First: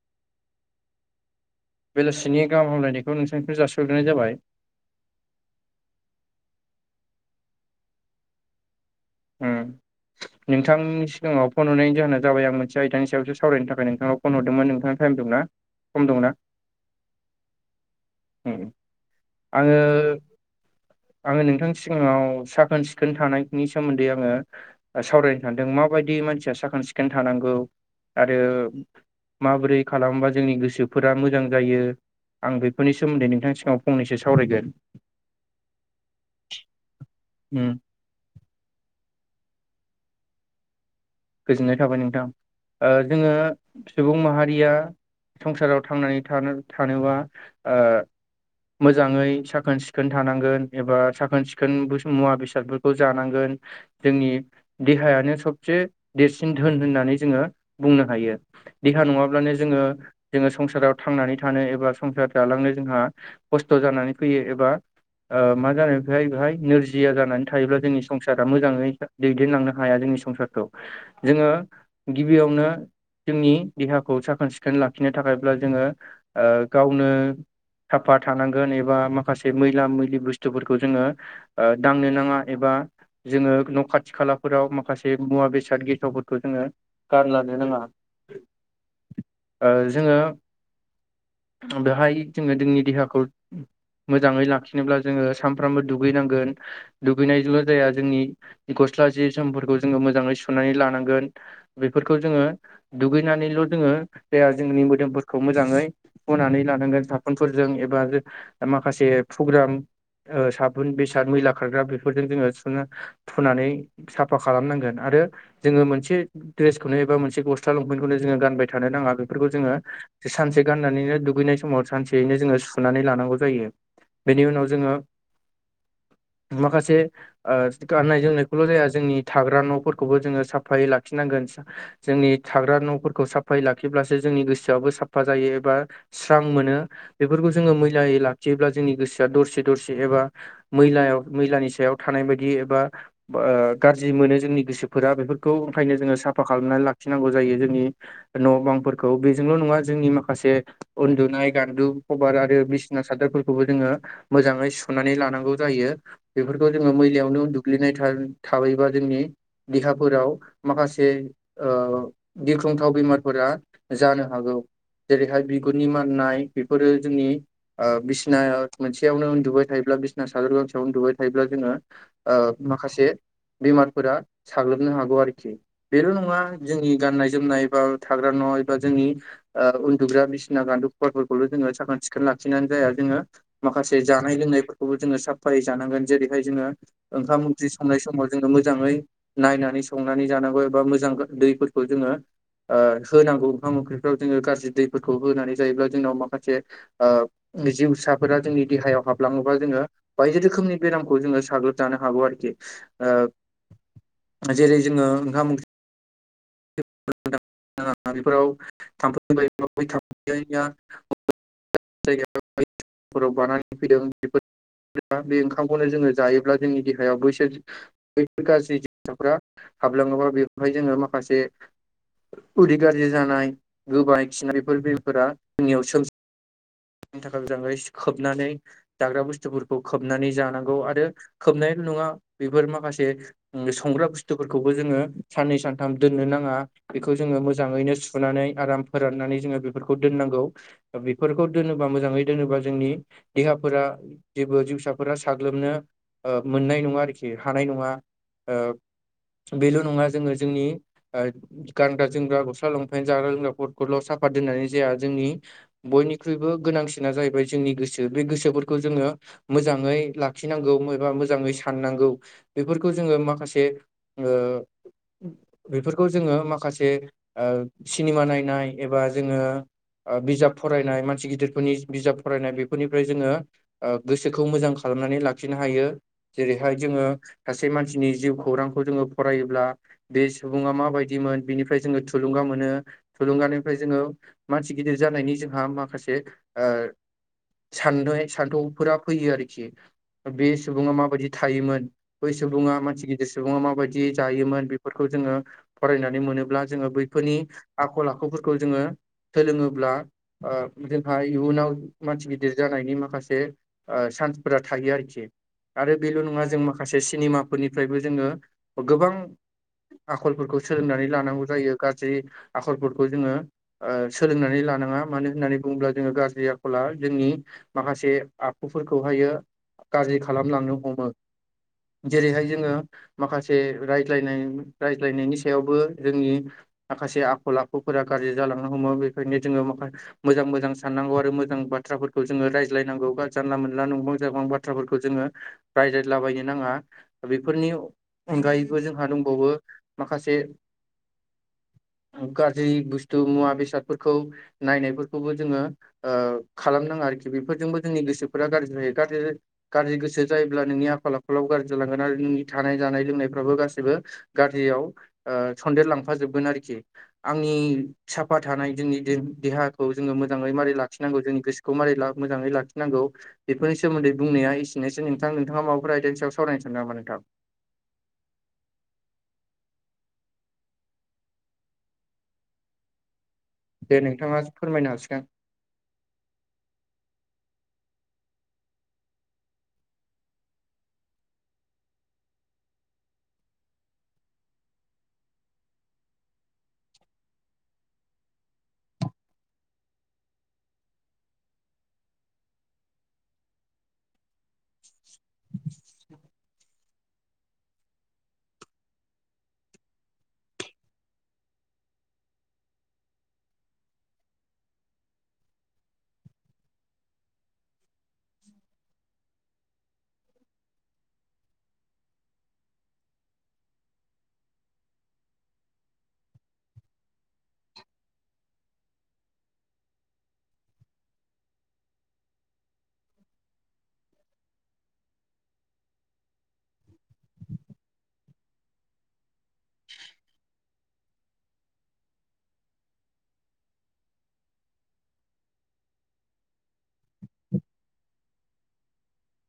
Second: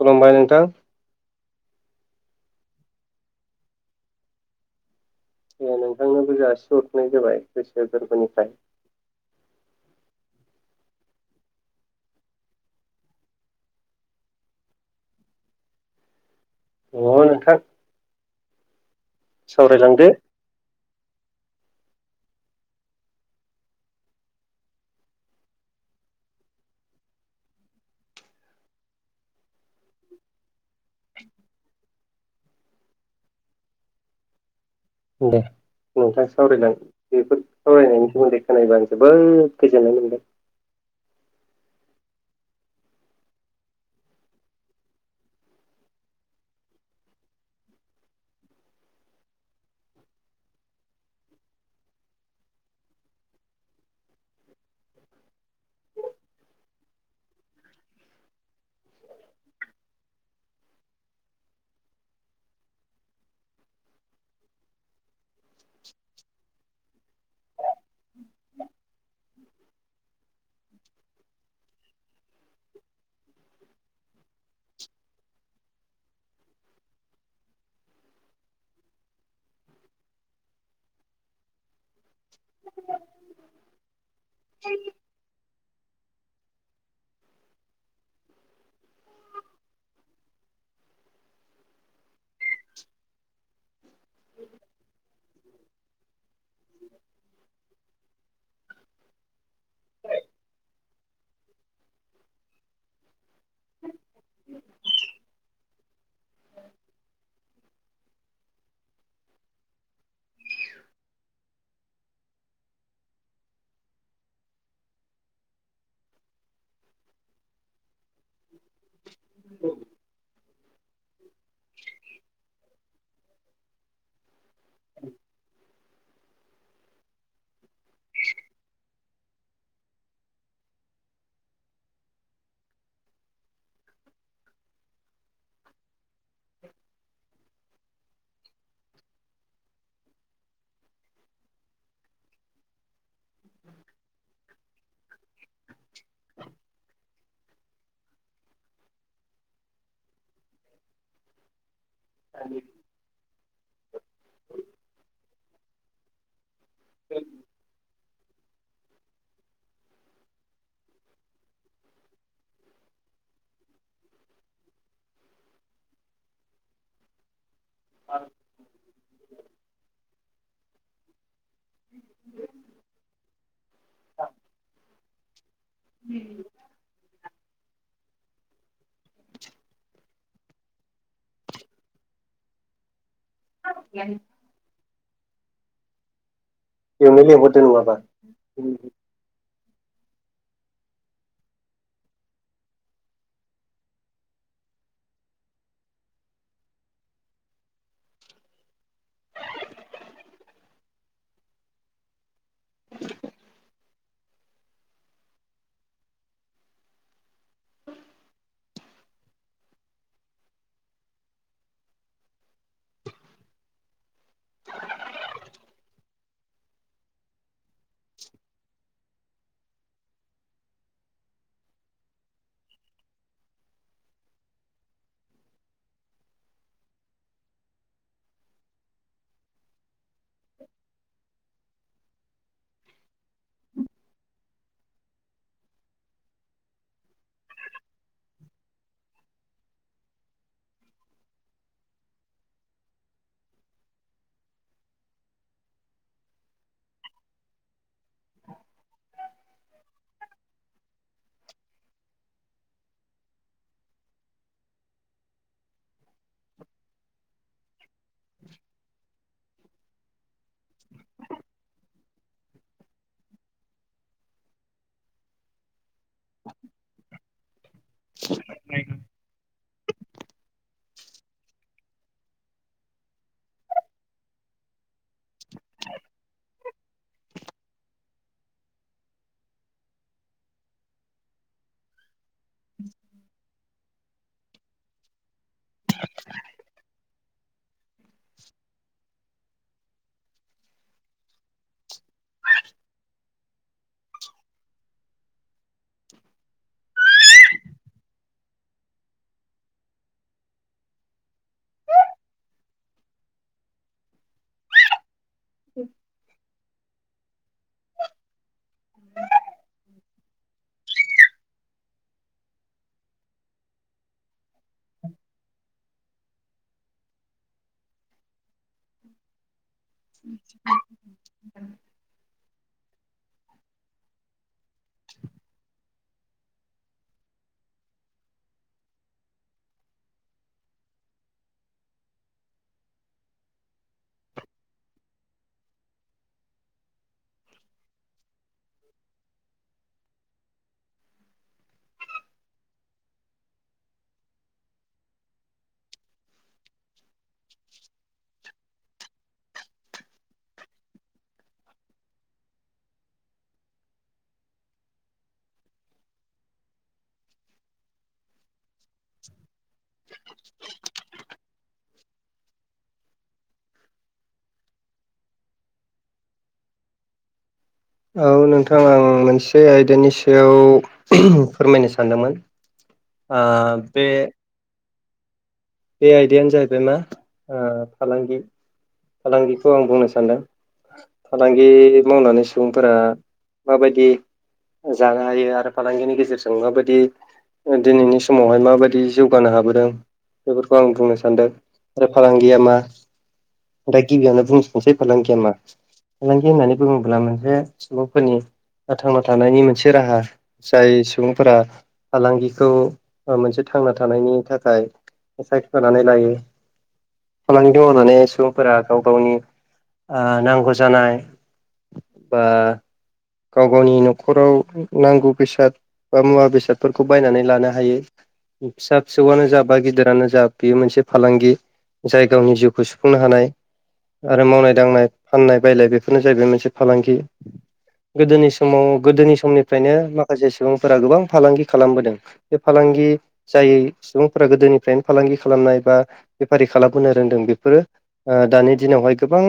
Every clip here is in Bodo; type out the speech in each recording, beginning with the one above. खुलुमबाय नोंथां। बेलासिनि गाहाम हामलायनायखौ नोंथांनिसिम जासिग्राय जाबाय। ओ नोंथांनोबो जासि हरनाय जाबाय गोसो गोरबोनिफ्राय। नोंथांनि सिगाङाव फन हरनायनि जाहोना जाबाय आं मोनसे आयदानि सायावसो सावरायनो थाखाय नोंथांनो फन हरदोंमोन नोंथां टाइम दंना सम दंना? अ नोंथां आंङो सावरायलांदो आंङो नोंथांनि सिगाङाव साखोन सिखोन थानायनि सोमोन्दै आंङो सावरायनो थानदों माबायदि मानसिया साखोन सिखोन थानांगौ आरो माबोरै खालामोबा जोंनि गोसोफोरा मोजां जायो आं बे बेफोरनि सोमोन्दै नोंथां सिगाङाव फनैसो सावरायगोन। दे नोंथाङा सावरायलां बेफोर उम सावरायनायनि सोमोन्दै खोनायोबा आं जोबोद गोजोननाय मोनगोन। गोजोननाय थाबाय नोंथां। जोंङो सुबुं माहारिया संसाराव थांनानै थानो थानोबा ओ मोजांङै साखोन सिखोन थानांगोन एबा साखोन सिखोन मुवा बेसादफोरखौ जानांगोन। जोंनि देहायानो सबसे देरसिन धोन होननानै जोंङो बुंनो हायो। देहा नङाब्लानो जोंङो जोंङो संसाराव थांनानै थानो एबा संसार जालांनो जोंहा खस्थ' जानानै फैयो एबा ओ मा जानाय बेहाय बेहाय नोरजिया जानानै थायोब्ला जोंनि संसारा मोजाङै दैदेनलांनो हाया जोंनि संसारखौ जोंङो गिबियावनो जोंनि देहाखौ साखोन सिखोन लाखिनो थाखायब्ला जोंङो ओ गावनो साफा थानांगोन एबा माखासे मैला मैलि बुस्थुफोरखौ जोंङो ओ दांनो नाङा एबा जोंङो न' खाथि खालाफोराव माखासे मुवा बेसाद बेसाद गेसावफोरखौ जोंङो गारलानो नाङा। ओ जोंङो ओ बेहाय जोंङो जोंनि देहाखौ मोजाङै लाखिनोब्ला जोंङो सानफ्रामबो दुगैनांगोन। दुगैनायजों' जाया जोंनि गस्ला जि जोमफोरखौ जोंङो मोजाङै सुनानै लानांगोन। बेफोरखौ जोंङो दुगैनानैल' जोंङो देहा जोंनि मोदोमफोरखौ मोजाङै हुनानै लानांगोन साफुनफोरजों एबा माखासे पुग्राम ओ साबुन बेसाद मैला खारग्रा बेफोरजों जोंङो सुना फुनानै साफा खालामनांगोन आरो जोंङो मोनसे द्रेसखौनो एबा मोनसे ग गस्ला लंफेन्खौनो जोंङो गानबाय थानो नाङा बेफोरखौ जोंङो सानसे गाननानैनो दुगैनाय समाव सानसेयैनो जोङो सुनानै लानांगौ जायो। बेनि उनाव जोङो माखासे ओ गाननाय जोमनायखौल' जाया जोंनि थाग्रा न'फोर खौबो जोङो साफायै लाखिनांगोन। जोंनि थाग्रा न'फोरखौ साफायै लाखिब्लासो जोंनि गोसोआबो साफा जायो एबा स्रां मोनो बेफोरखौ जोङो मैलायै लाखियोब्ला जोंनि गोसोआ दरसे दरसे एबा मैलायाव मैलानि सायाव थानाय बायदि एबा ओ गाज्रि मोनो जोंनि गोसो। फोरा बेफोरखौ ओंखायनो जोङो साफा खालामनानै लाखिनांगौ जायो जोंनि न' बांफोरखौ बेजोंल' नङा जोंनि माखासे उन्दुनाय गान्दु खभार आरो बिसिना सादोरफोरखौबो जोङो मोजाङै सुनानै लानांगौ जायो। बेफोरखौ जोङो मैलायावनो दुग्लिनाय थाबायबा जोंनि देहाफोराव माखासे ओ गिख्रंथाव बेमारफोरा जानो हागौ। जेरैहाय बिगुरनि माननाय बेफोरो जोंनि ओ बिसिना मोनसेयावनो उन्दुबाय थायोब्ला बि बिसना सादोर गांसेयावनो उनदुबाय थायोब्ला जोङो माखासे बेमारफोरा साग्लोबनो हागौ आरोखि बेल' नङा जोंनि गाननाय जोमनाय बबा थाग्रा न' एबा जोंनि ओ उन्दुग्रा बिसिना गान्दु खुवाफोरखौल' जोङो साखोन सिखोन लाखिनानै जाया जोङो। माखासे जानाय लोंनायफोरखौबो जोङो साफायै जानांगोन जेरैहाय जोङो बेयावनो ओंखाम लेंहरदो ओंख्रि नङाबा संनाय समाव जोङो मोजाङै नायनानै संनानै जानांगौ एबा मोजां दैफोरखौ जोङो ओ होनांगौ ओंखाम ओंख्रिफ्राव जोङो गाज्रि दैफोरखौ होनानै जायोब्ला जोंनाव माखासे ओ जिउसाफोरा जोंनि देहायाव हाबलाङोबा जोङो बायदि रोखोमनि बेरामखौ जोङो साग्लोबजानो हागौ आरोखि। ओ जेरै जोङो ओंखाम ओंख्रि बेफोराव थामफै बै थामफै जायो। फोराव बानानै फैदों बेफोर बे ओंखामखौनो जोङो जायोब्ला जोंनि देहायाव बैसोर बैफोर गाज्रि जसाफ्रा हाबलाङोबा बेवहाय जोङो माखासे उदै गाज्रि जानाय गोबाय खिनायफोर बिलफोरा जोंनियाव सोमजियो नि थाखाय मोजाङै खोबनानै जाग्रा बुस्थुफोरखौ खोबनानै जानांगौ आरो खोबनायल' नङा बेफोर माखासे संग्रा बुस्थुफोरखौबो जोङो साननै सानथाम दोननो नाङा बेखौ जोङो मोजाङैनो सुनानै आराम फोराननानै जोङो बेफोरखौ दोननांगौ बेफोरखौ दोनोबा मोजाङै दोनोबा जोंनि देहाफोरा जेबो जिउसाफोरा साग्लोबनो मोननाय नङा आरोखि हानाय नङा ओ बेल' नङा जोङो जोंनि गानग्रा जोमग्रा गस्ला लंफेन जाग्रा लोंग्राफोरखौल' साफा दोन्नानै जाया जोंनि बयनि निख्रुइबो गोनांसिना जाहैबाय जोंनि गोसो बे गोसोफोरखौ जोङो मोजाङै लाखिनांगौ एबा मोजाङै साननांगौ बेफोरखौ जोङो माखासे ओ बेफोर जोङो माखासे सिनेमा नायनाय एबा जोङो ओ बिजाब फरायनाय मान मानसि गिदिरफोरनि बिजाब फरायनाय बेफोरनिफ्राय जोङो गोसोखौ मोजां खालामनानै लाखिनो हायो जेरैहाय जोङो सासे मानसिनि जिउ खौरांखौ जोङो फरायोब्ला बे सुबुङा माबायदिमोन बेनिफ्राय जोङो थुलुंगा मोनो थुलुंगानिफ्राय जोङो मानसि गिदिर जानायनि जोंहा माखासे ओ साननाय सान्थौफोरा फैयो आरोखि बे सुबुङा माबायदि थायोमोन बै सुबुङा मानसि गिदिर सुबुङा माबायदि जायोमोन बेफोरखौ जोङो फरायनानै मोनोब्ला जोङो बै फोरनि आखल आखुफोरखौ जोङो सोलोङोब्ला ओ जोंहा इयुनाव मानसि गिदिर जानायनि माखासे सान्सफोरा थायो आरोखि। आरो बेल' नङा जों माखासे सिनेमाफोरनिफ्रायबो जोङो गोबां आखलफोरखौ सोलोंनानै लानांगौ जायो गाज्रि आखलफोरखौ जोङो ओ सोलोंनानै लानाङा मानो होन्नानै बुङोब्ला जोङो गाज्रि आख'ला जोंनि माखासे आखुफोरखौहायो गाज्रि खालामलांनो हमो जेरैहाय जोङो माखासे रायज्लायनाय रायज्लायनायनि सायावबो जोंनि माखासे आखल आखुफोरा गाज्रि जालांनो हमो बेखायनो जोङो माखा मोजां मोजां साननांगौ आरो मोजां बाथ्राफोरखौ जोङो रायज्लायनांगौ बा जानला मोनला नंबां जाबां बाथ्राफोरखौ जोङो। रायज्लायलाबायनो नाङा‌। दा बेफोरनि अनगायैबो जोंहा दंबावो माखासे गाज्रि बुस्थु मुवा बेसादफोरखौ नायनाय खौबो जोङो ओ खालामनााङा आरोखि बेफोरजोंबो जोंनि गोसोफोरा गाज्रि जायो गाज्रि गाज्रि गोसो जायोब्ला नोंनि आखल आखालावबो गाज्रि जालांगोन आरो नोंनि थानाय जानाय लोंनायफ्राबो गासैबो गाज्रियाव ओ सन्देर लांफाजोबगोन आरोखि। आंनि साफा थानाय जोंनि दे- देहा खौ जोङो मोजाङै मारोरै लाखिनांगौ जोंनि गोसोखौ मारै मोजाङै लाखिनांगौ बेफोरनि सोमोन्दै बुंनाया एसेनोसै नोंथां नोंथाङा माबाफोर आयदानि सायाव सावरायनो सानदों नामा नोंथां? औ नोंथां आं मोनसे आयदानि सायाव फोरमायनो सानदोंमोन। ओ दे बे नोंथाङा फोरमायनो हासिगोन। बे आयदायानो जाहैबाय मा फालांगि फालांगिखौ आं बुंनो सानदों। फालांगि मावनानै सुबुंफोरा माबायदि। जानो हायो आरो फालांगिनि गेजेरजों माबायदि दिनैनि समावहाय माबायदि जौगानो हाबोदों। बेफोरखौ आं बुंनो सान्दों आरो फालांगिया मा दा गिबियावनो बुं मोनसे फालांगिया मा फालांगि होननानै बुङोब्ला मोनसे सुबुंफोरनि थांना थानायनि मोनसे राहा जाय सुबुंफोरा फालांगिखौ मोनसे थांना थानायनि थाखाय साइखफोर लानाय लाायो। फालांगि दङ होनाने सुबुंफोरा गाव गावनि ओ नांगौ जानाय बा गाव गावनि न'खराव नांगौ बेसाद बा मुवा बेसादफोरखौ बायनानै लानो हायो फिसा फिसौआनो जाबा गिदिर फ्रानो जा बेयो मोनसे फालांगि जाय गावनि जिउखौ सुफुंनो हानाय। आरो मावनाय दांनाय फाननाय बायलनाय बेफोरनो जाहैबाय मोनसे फालांगि। गोदोनि समाव गोदोनि समनिफ्रायनो माखासे सुबुंफोरा गोबां फालांगि खालामबोदों। बे फालांगि जायै सुबुंफोरा गोदोनि फ्रेन् फालांगि खालामनाय बा बेफारि खालामबोनो रोंदों बेफोरो दानि दिनावहाय गोबां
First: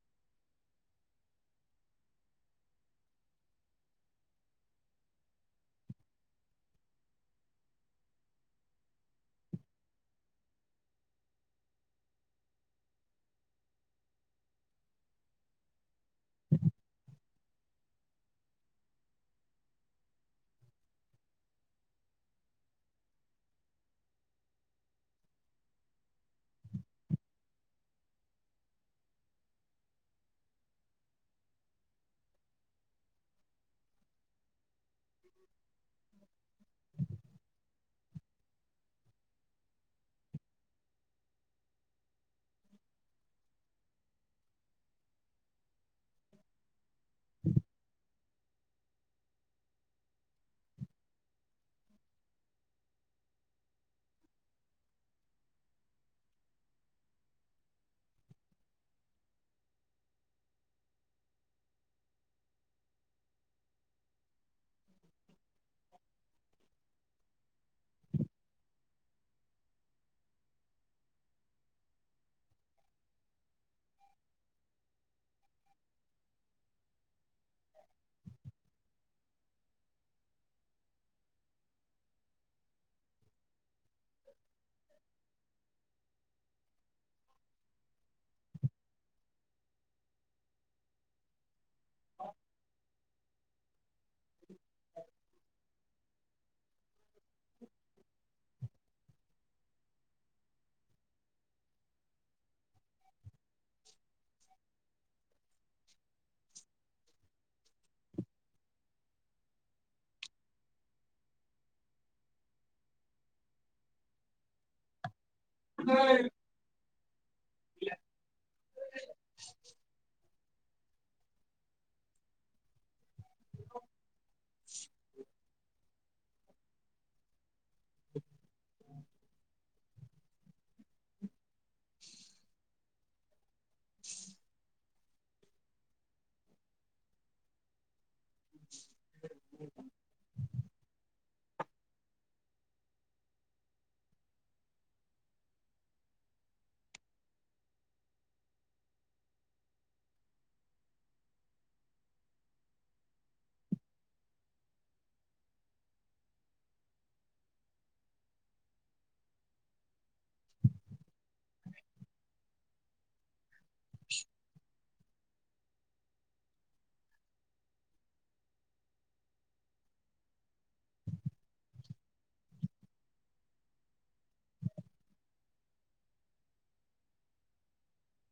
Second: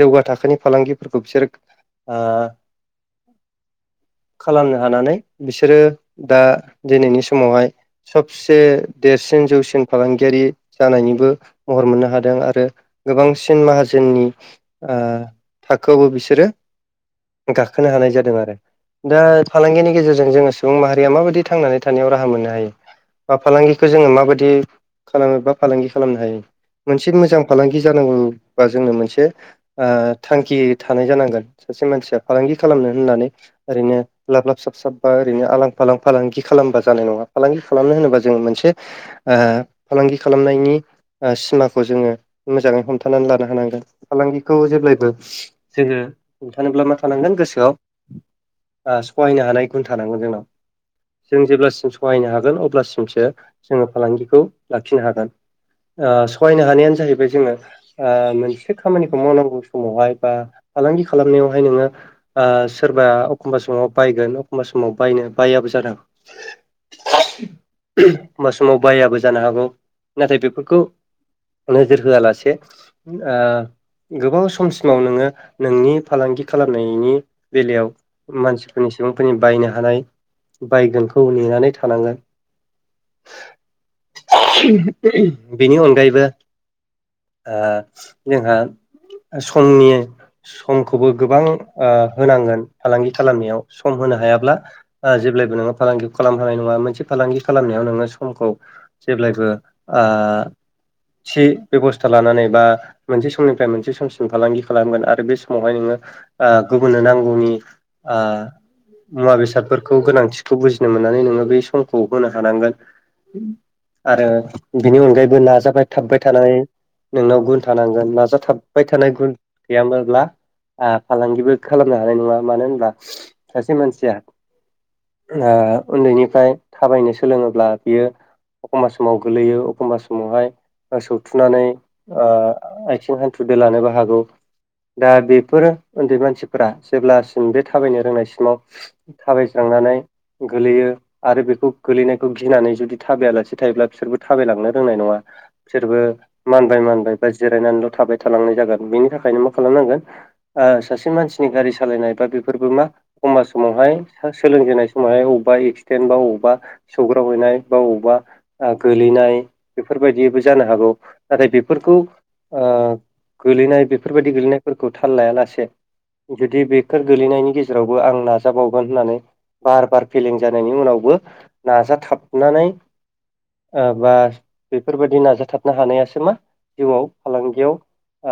जौगा थाखोनि फालांगिफोरखौ बिसोर ओ खालामनो हानानै बिसोरो दा दिनैनि समावहाय ससे देरसिन जौसिन फालांगियारि जानायनिबो महर मोननो हादों आरो गोबांसिन माहाजोननि थाखोआवबो बिसोरो गाखोनो हानाय जादों आरो दा फालांगिनि गेजेरजों जोङो सुबुं माहारिया माबायदि थांनानै थानायाव राहा मोननो हायो? बा फालांगिखौ जोङो माबायदि खालामो बा फालांगि खालामनो हायो? मोनसे मोजां फालांगि जानांगौबा जोंनो मोनसे थांखि थानाय जानांगोन सासे मानसिया फालांगि खालामनो होननानै ओरैनो लाब लाब साब साबबा ओरैनो आलां फालां फालांगि खालामबा जानाय नङा फालांगि खालामनो होनोबा जोङो मोनसे फालांगि खालामनायनि ओ सिमाखौ जोङो मोजाङै हमथानानै लानो हानांगोन। फालांगिखौ जेब्लायबो जोङो हमथानोब्ला मा थानांगोन गोसोआव सहायनो हानाय गुन थानांगोन जोंनाव। जों जेब्लासिम सहायनो हागोन अब्लासिमसो जोङो फालांगिखौ लाखिनो हागोन। ओ सहायनो हानायानो जाहैबाय जोङो ओ मोनसे खामानिखौ मावनांगौ समावहाय बा फालांगि खालामनायावहाय नोङो ओ सोरबा अखमबा समाव बायगोन अखमबा समाव बायनो बायाबो जादों। होनबा समाव बायाबो जानो हागौ। नाथाय बेफोरखौ नोजोर होआलासे ओ गोबाव समसिमाव नोङो नोंनि फालांगि खालामनायनि बेलायाव मानसिफोरनि सुबुंफोरनि बायनो हानाय, बायगोनखौ नेनानै थानांगोन। बेनि अनगायैबो ओ जोंहा समनि समखौबो गोबां ओ होनांगोन फालांगि खालामनायाव सम होनो हायाब्ला जेब्लायबो नोङो फालांगि खालामनो हानाय नङा मोनसे फालांगि खालामनायाव नोङो समखौ जेब्लायबो ओ थि बेब'स्था लानानै बा मोनसे समनिफ्राय मोनसे समसिम फालांगि खालामगोन आरो बे समावहाय नोङो ओ गुबुननो नांगौनि ओ मुवा बेसादफोरखौ गोनांथिखौ बुजिनो मोननानै नोङो बै सम खौ होनो हानांगोन आरो बिनि अनगायैबो नाजाबाय थाबबाय थानानै नोंनाव गुन थानांगोन नाजाथाबबाय थानाय गुन गैयामोनब्ला ओ फालांगिबो खालामनो हानाय नङा मानो होनब्ला ओ सासे मानसिया ओ उन्दैनिफ्राय थाबायनो सोलोङोब्ला बियो अखमबा समाव गोलैयो अखमबा समावहाय सौथुनानै ओ आइथिं हान्थु दोलानोबो हागौ। दा बेफोर उन्दै मानसिफोरा जेब्लासिम बे थाबायनो रोंनायसिमाव थाबायस्रांनानै गोलैयो आरो बे खौ गोलैनायखौ गिनानै जुदि थाबायालासे थायोब्ला बिसोरबो थाबायलांनो रोंनाय नङा बिसोरबो मानबाय मानबाय बा जिरायनानैल' थाबाय थालांनाय जागोन बेनि थाखायनो मा खालामनांगोन सासे मानसिनि गारि सालायनाय बा बेफोरबो मा अखमबा समावहाय सास सोलोंजेननाय समावहाय अब्बा एक्सिडेन बा अब्बा सौग्राव हैनाय बा अब्बा ओ गोलैनाय बेफोरबायदिबो जानो हागौ। नाथाय बेफोरखौ ओ गोलैनाय बेफोरबायदि गोलैनायफोरखौ थाल लाया लासे जुदि बेखोर गोलैनायनि गेजेरावबो आं नाजाबावगोन होननानै बार बार फेलें जानायनि उनावबो नाजाथाबनानै ओ बा बेफोरबायदि नाजाथाबनो हानायासो मा जिउआव फालांगियाव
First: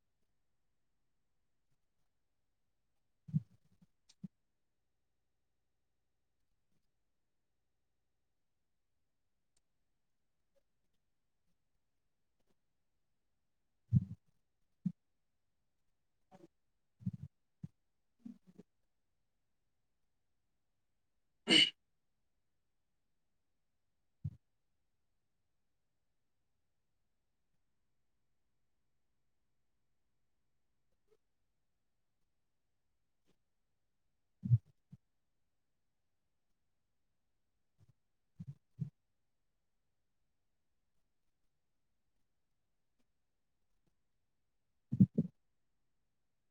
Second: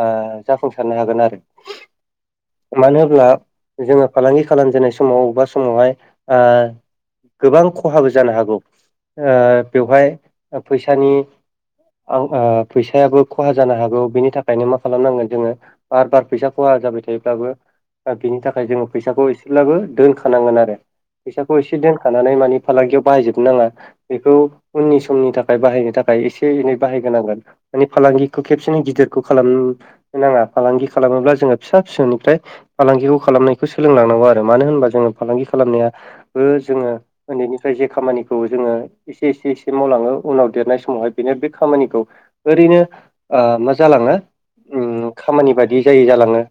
ओ जाफुंसारनो हागोन आरो। मानो होब्ला जोङो फालांगि खालामजेननाय समाव अब्बा समावहाय गोबां खहाबो जानो हागौ। बेवहाय फैसानि आं ओ फैसायाबो खहा जानो हागौ बिनि थाखायनो मा खालामनांगोन जोङो बार बार फैसा खहा जाबाय थायोब्लाबो बिनि थाखाय जोङो फैसाखौ एसेब्लाबो दोनखानांगोन आरो। फैसाखौ एसे दोनखानानै मानि फालांगियाव बाहायजोबनो नाङा बेखौ उननि समनि थाखाय बाहायनो थाखाय एसे एनै बाहायग्रोनांगोन। माने फालांगिखौ खेबसेनो गिदिरखौ खालाम नाङा फालांगि खालामोब्ला जोङो फिसा फिसौनिफ्राय फालांगिखौ खालामनायखौ सोलोंलांनांगौ आरो। मानो होनबा जोङो फालांगि खालामनायाबो जोङो उन्दैनिफ्राय जे खामानिखौ जोङो एसे एसे एसे मावलाङो उनाव देरनाय समावहाय बेनो बे खामानिखौ ओरैनो मा जालाङो खामानि बादि जायै जालाङो।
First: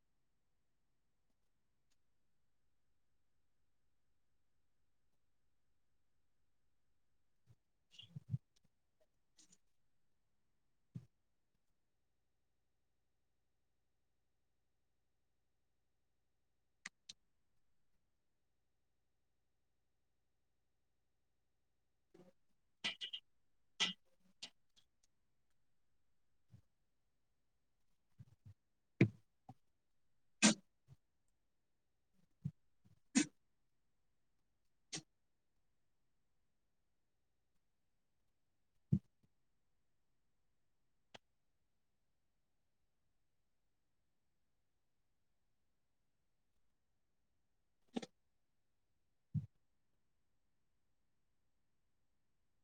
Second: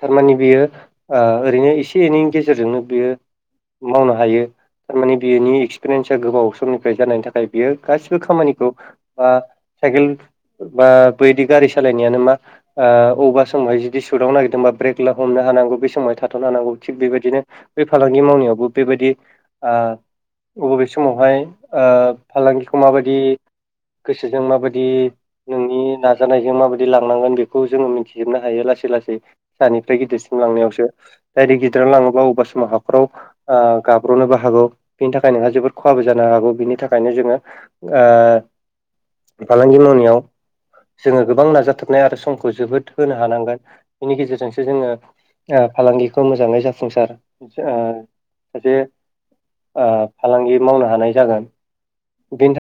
थारमानि बियो ओरैनो एसे एनैनि गेजेरजोंनो बियो मावनो हायो थारमाने बेनि एक्सपिरियेन्सआ गोबाव समनिफ्राय जानायनि थाख थाय बियो गासिबो खामानिखौ आ साइकेल बा बैदि गारि सालायनायानो मा ओ अबावबा समावहाय जुदि सुदावनो नागिरदोंबा ब्रेक हमनो हानांगौ बे समावहाय थाथ'नो हानांगौ थिग बेबायदिनो बे फालांगि मावनायावबो बेबायदि ओ अबे समावहाय ओ फालांगिखौ माबायदि गोसोजों माबादि नोंनि नाजानायजों माबायदि लांनांगोन बेखौ जोङो मिथिजोबनो हायो लासै लासै फिसानिफ्राय गिदिरसिम लांनायावसो डाइरेक गिदिराव लाङोबा अबा समाव हाफ्राव ओ गाब्र'नोबा हागौ बिनि थाखाय नोंहा जोबोद खहाबो जानो हागौ बिनि थाखायनो जोङो ओ फालांगि मावनायाव जोङो गोबां नाजाथाबनाय आरो समखौ जोबोद होनो हानांगोन बेनि गेजेरजोंसो जोङो ओ फालांगिखौ मोजाङै जाफुंसार ओ सासे ओ फालांगि मावनो हानाय जागोन बेनि थाख